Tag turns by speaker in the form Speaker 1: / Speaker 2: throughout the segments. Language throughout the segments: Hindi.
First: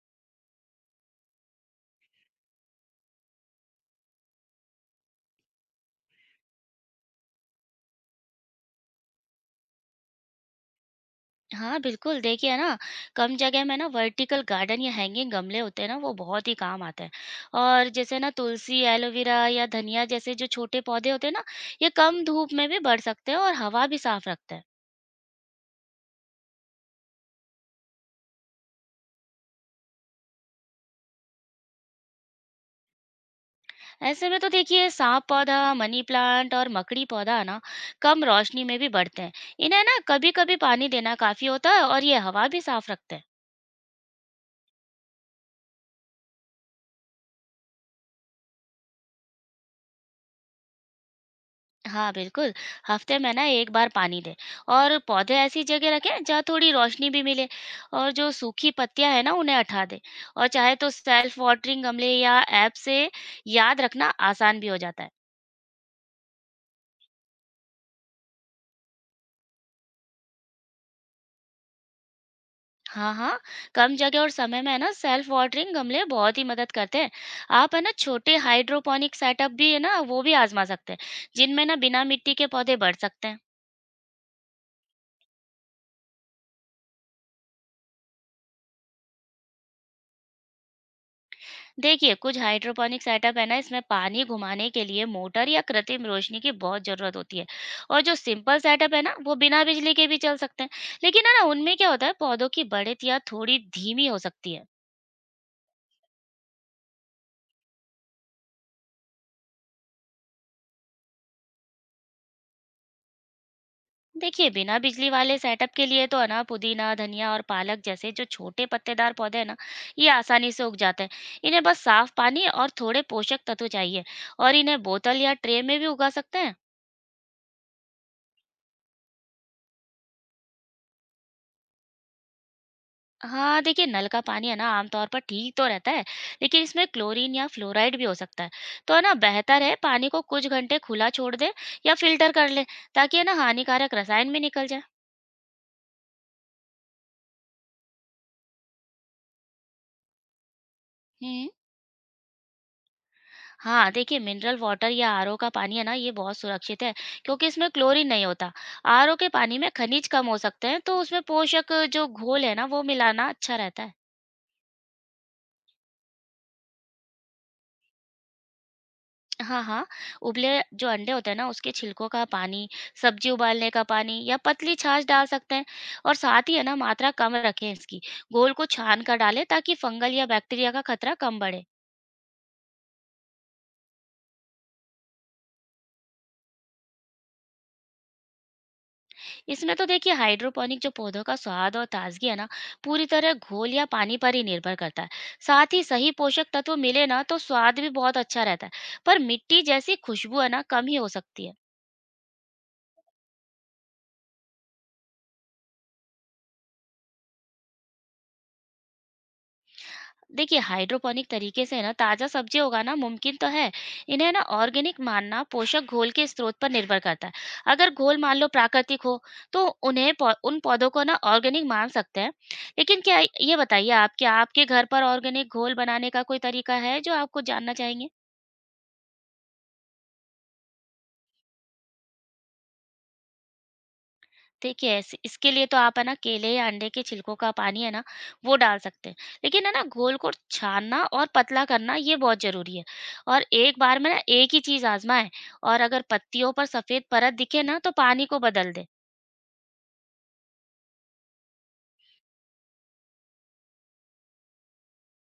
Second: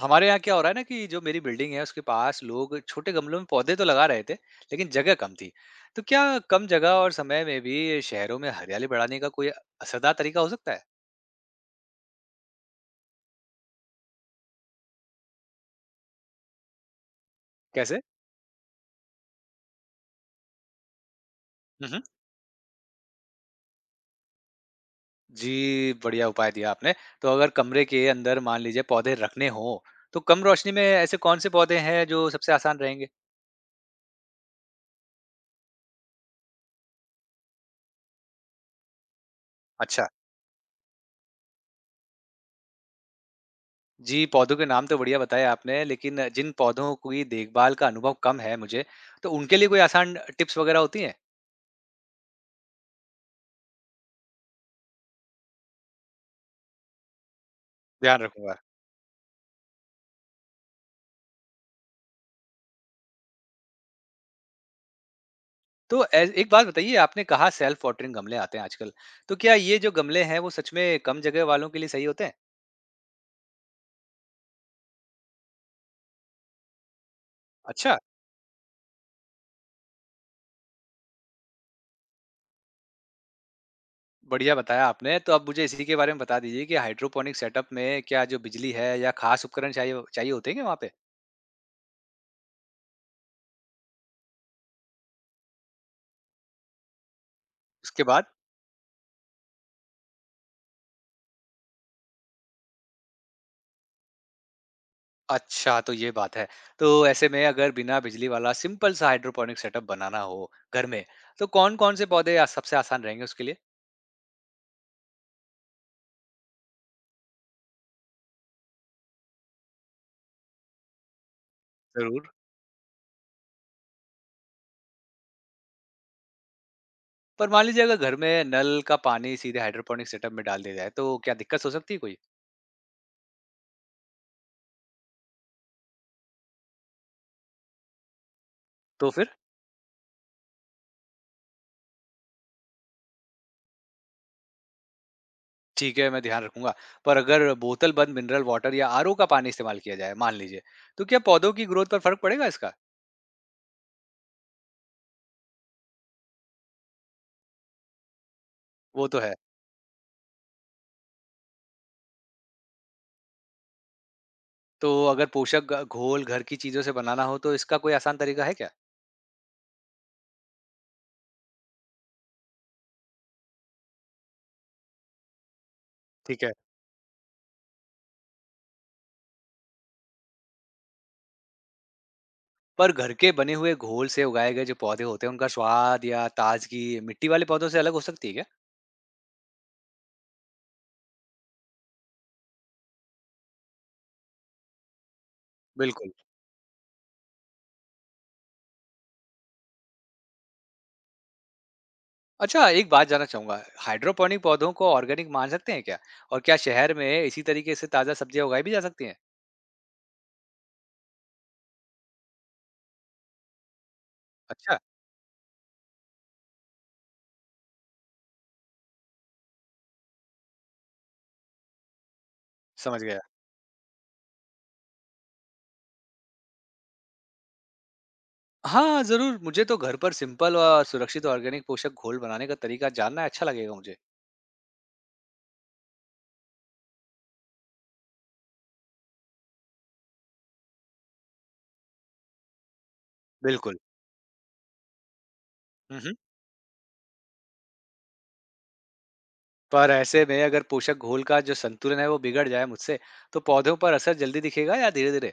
Speaker 1: हमारे यहाँ क्या हो रहा है ना कि जो मेरी बिल्डिंग है उसके पास लोग छोटे गमलों में पौधे तो लगा रहे थे लेकिन जगह कम थी। तो क्या कम जगह और समय में भी शहरों में हरियाली बढ़ाने का कोई असरदार तरीका हो सकता है?
Speaker 2: हाँ, बिल्कुल, देखिए ना, कम जगह में ना वर्टिकल गार्डन या हैंगिंग गमले होते हैं ना, वो बहुत ही काम आते हैं। और
Speaker 1: कैसे?
Speaker 2: जैसे ना तुलसी, एलोवेरा या धनिया जैसे जो छोटे पौधे होते हैं ना, ये
Speaker 1: हम्म।
Speaker 2: कम धूप में भी बढ़ सकते हैं और हवा भी साफ रखते हैं।
Speaker 1: जी, बढ़िया उपाय दिया आपने। तो अगर कमरे के अंदर मान लीजिए पौधे रखने हो, तो कम रोशनी में ऐसे कौन से पौधे हैं जो सबसे आसान रहेंगे?
Speaker 2: ऐसे में तो देखिए सांप पौधा, मनी प्लांट और मकड़ी पौधा है ना, कम रोशनी में भी बढ़ते हैं। इन्हें ना
Speaker 1: अच्छा।
Speaker 2: कभी-कभी पानी देना काफ़ी होता है और ये हवा भी साफ रखते हैं।
Speaker 1: जी, पौधों के नाम तो बढ़िया बताए आपने, लेकिन जिन पौधों की देखभाल का अनुभव कम है मुझे, तो उनके लिए कोई आसान टिप्स वगैरह होती हैं?
Speaker 2: हाँ, बिल्कुल, हफ्ते में ना 1 बार पानी दें और पौधे ऐसी जगह रखें जहाँ थोड़ी रोशनी भी मिले और
Speaker 1: ध्यान
Speaker 2: जो
Speaker 1: रखूंगा।
Speaker 2: सूखी पत्तियाँ हैं ना उन्हें हटा दें। और चाहे तो सेल्फ वाटरिंग गमले या ऐप से याद रखना आसान भी हो जाता है।
Speaker 1: तो ऐस एक बात बताइए, आपने कहा सेल्फ वाटरिंग गमले आते हैं आजकल, तो क्या ये जो गमले हैं वो सच में कम जगह वालों के लिए सही होते हैं?
Speaker 2: हाँ, हाँ, कम जगह और समय में है ना सेल्फ वाटरिंग गमले बहुत ही मदद करते हैं। आप है ना
Speaker 1: अच्छा,
Speaker 2: छोटे हाइड्रोपोनिक सेटअप भी है ना वो भी आज़मा सकते हैं, जिनमें ना बिना मिट्टी के पौधे बढ़ सकते हैं।
Speaker 1: बढ़िया बताया आपने। तो अब मुझे इसी के बारे में बता दीजिए कि हाइड्रोपोनिक सेटअप में क्या जो बिजली है या खास उपकरण चाहिए चाहिए होते हैं क्या वहाँ पे?
Speaker 2: देखिए कुछ हाइड्रोपोनिक सेटअप है ना इसमें पानी घुमाने के लिए मोटर या कृत्रिम रोशनी की बहुत जरूरत होती है। और
Speaker 1: उसके
Speaker 2: जो
Speaker 1: बाद?
Speaker 2: सिंपल सेटअप है ना वो बिना बिजली के भी चल सकते हैं, लेकिन है ना उनमें क्या होता है पौधों की बढ़त या थोड़ी धीमी हो सकती है।
Speaker 1: अच्छा, तो ये बात है। तो ऐसे में अगर बिना बिजली वाला सिंपल सा हाइड्रोपोनिक सेटअप बनाना हो घर में, तो कौन-कौन से पौधे आ सबसे आसान रहेंगे उसके लिए?
Speaker 2: देखिए बिना बिजली वाले सेटअप के लिए तो है ना पुदीना धनिया और पालक जैसे जो छोटे पत्तेदार पौधे हैं ना ये आसानी से उग जाते हैं। इन्हें बस साफ
Speaker 1: ज़रूर।
Speaker 2: पानी और थोड़े पोषक तत्व चाहिए, और इन्हें बोतल या ट्रे में भी उगा सकते हैं।
Speaker 1: पर मान लीजिए अगर घर में नल का पानी सीधे हाइड्रोपोनिक सेटअप में डाल दिया जाए, तो क्या दिक्कत हो सकती है कोई?
Speaker 2: हाँ देखिए नल का पानी है ना आमतौर पर ठीक तो रहता है, लेकिन इसमें क्लोरीन या फ्लोराइड भी हो सकता है। तो है
Speaker 1: तो
Speaker 2: ना
Speaker 1: फिर?
Speaker 2: बेहतर है पानी को कुछ घंटे खुला छोड़ दे या फिल्टर कर ले, ताकि है ना हानिकारक रसायन भी निकल जाए।
Speaker 1: ठीक है, मैं ध्यान रखूँगा। पर अगर बोतल बंद मिनरल वाटर या आरओ का पानी इस्तेमाल किया जाए, मान लीजिए, तो क्या
Speaker 2: हम्म।
Speaker 1: पौधों की ग्रोथ पर फ़र्क पड़ेगा इसका?
Speaker 2: हाँ देखिए मिनरल वाटर या आरओ का पानी है ना ये बहुत सुरक्षित है, क्योंकि इसमें क्लोरीन नहीं होता।
Speaker 1: वो
Speaker 2: आरओ
Speaker 1: तो
Speaker 2: के
Speaker 1: है।
Speaker 2: पानी में खनिज कम हो सकते हैं, तो उसमें पोषक जो घोल है ना वो मिलाना अच्छा रहता है।
Speaker 1: तो अगर पोषक घोल घर की चीज़ों से बनाना हो, तो इसका कोई आसान तरीका है क्या?
Speaker 2: हाँ, हाँ, उबले जो अंडे होते हैं ना उसके छिलकों का पानी, सब्ज़ी उबालने का पानी या पतली छाछ डाल सकते हैं। और
Speaker 1: ठीक
Speaker 2: साथ
Speaker 1: है।
Speaker 2: ही है ना मात्रा कम रखें इसकी। घोल को छान कर डालें ताकि फंगल या बैक्टीरिया का खतरा कम बढ़े।
Speaker 1: पर घर के बने हुए घोल से उगाए गए जो पौधे होते हैं, उनका स्वाद या ताज़गी मिट्टी वाले पौधों से अलग हो सकती है क्या?
Speaker 2: इसमें तो देखिए हाइड्रोपोनिक जो पौधों का स्वाद और ताजगी है ना पूरी तरह घोल या पानी पर ही निर्भर करता है। साथ ही सही
Speaker 1: बिल्कुल।
Speaker 2: पोषक तत्व मिले ना तो स्वाद भी बहुत अच्छा रहता है। पर मिट्टी जैसी खुशबू है ना कम ही हो सकती है।
Speaker 1: अच्छा, एक बात जानना चाहूँगा, हाइड्रोपोनिक पौधों को ऑर्गेनिक मान सकते हैं क्या? और क्या शहर में इसी तरीके से ताज़ा सब्जियाँ उगाई भी जा सकती हैं?
Speaker 2: देखिए हाइड्रोपोनिक तरीके से ना ताजा सब्जी उगाना मुमकिन तो है। इन्हें ना
Speaker 1: अच्छा,
Speaker 2: ऑर्गेनिक मानना पोषक घोल के स्रोत पर निर्भर करता है। अगर घोल मान लो प्राकृतिक हो तो उन पौधों को ना ऑर्गेनिक मान सकते हैं। लेकिन
Speaker 1: समझ
Speaker 2: क्या
Speaker 1: गया।
Speaker 2: ये बताइए, आप क्या आपके घर पर ऑर्गेनिक घोल बनाने का कोई तरीका है जो आपको जानना चाहेंगे?
Speaker 1: हाँ, ज़रूर। मुझे तो घर पर सिंपल और सुरक्षित ऑर्गेनिक पोषक घोल बनाने का तरीका जानना अच्छा लगेगा मुझे।
Speaker 2: देखिए ऐसे इसके लिए तो आप है ना केले या अंडे के छिलकों का पानी है ना वो डाल सकते हैं। लेकिन है ना घोल को छानना और पतला करना ये बहुत ज़रूरी है, और
Speaker 1: बिल्कुल।
Speaker 2: एक बार में ना एक ही चीज़ आज़माएँ। और
Speaker 1: हुँ,
Speaker 2: अगर
Speaker 1: हुँ।
Speaker 2: पत्तियों पर सफ़ेद परत दिखे ना तो पानी को बदल दें।
Speaker 1: पर ऐसे में अगर पोषक घोल का जो संतुलन है वो बिगड़ जाए मुझसे, तो पौधों पर असर जल्दी दिखेगा या धीरे-धीरे?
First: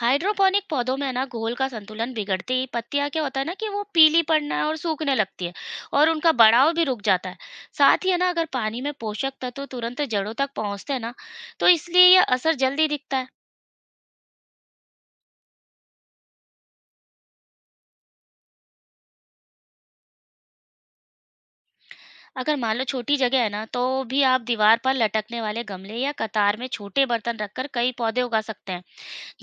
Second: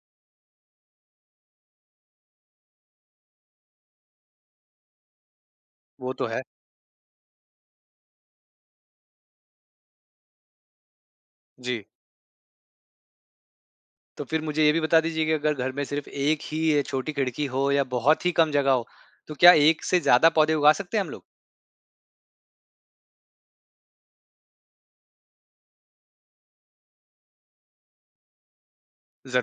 Speaker 2: हाइड्रोपोनिक पौधों में है ना घोल का संतुलन बिगड़ते ही पत्तियाँ क्या होता है ना कि वो पीली पड़ना और सूखने लगती है, और
Speaker 1: वो तो
Speaker 2: उनका
Speaker 1: है।
Speaker 2: बढ़ाव भी रुक जाता है। साथ ही है ना अगर पानी में पोषक तत्व तुरंत जड़ों तक पहुँचते हैं ना तो
Speaker 1: जी।
Speaker 2: इसलिए यह असर जल्दी दिखता है।
Speaker 1: तो फिर मुझे ये भी बता दीजिए कि अगर घर में सिर्फ़ एक ही ये छोटी खिड़की हो या बहुत ही कम जगह हो, तो क्या एक से ज़्यादा पौधे उगा सकते हैं हम लोग?
Speaker 2: अगर मान लो छोटी जगह है ना, तो भी आप दीवार पर लटकने वाले गमले या कतार में छोटे बर्तन रखकर कई पौधे उगा सकते हैं।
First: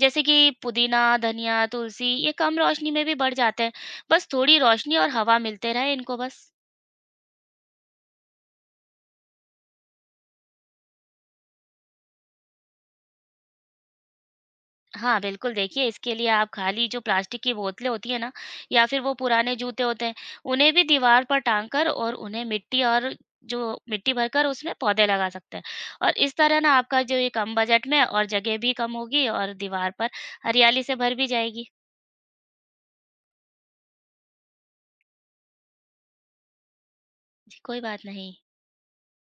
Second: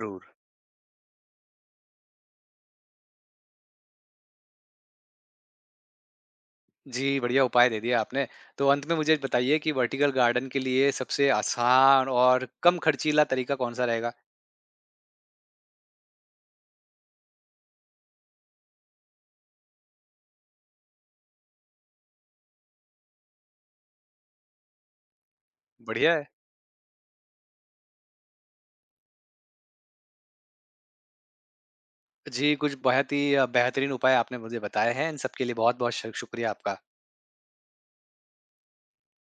Speaker 2: जैसे कि पुदीना, धनिया, तुलसी ये कम रोशनी में भी बढ़ जाते हैं। बस थोड़ी रोशनी और हवा मिलते रहे इनको बस।
Speaker 1: जी, बढ़िया उपाय दे दिए आपने। तो अंत में मुझे बताइए कि वर्टिकल गार्डन के लिए सबसे आसान और कम खर्चीला तरीका कौन-सा रहेगा?
Speaker 2: हाँ, बिल्कुल देखिए इसके लिए आप खाली जो प्लास्टिक की बोतलें होती हैं ना या फिर वो पुराने जूते होते हैं, उन्हें भी दीवार पर टाँग कर और उन्हें मिट्टी और जो मिट्टी भरकर उसमें पौधे लगा सकते हैं।
Speaker 1: बढ़िया
Speaker 2: और
Speaker 1: है।
Speaker 2: इस तरह ना आपका जो ये कम बजट में और जगह भी कम होगी और दीवार पर हरियाली से भर भी जाएगी।
Speaker 1: जी, कुछ बहुत ही बेहतरीन उपाय आपने मुझे बताए हैं। इन सब के लिए बहुत-बहुत श शुक्रिया आपका।
Speaker 2: जी, कोई बात नहीं।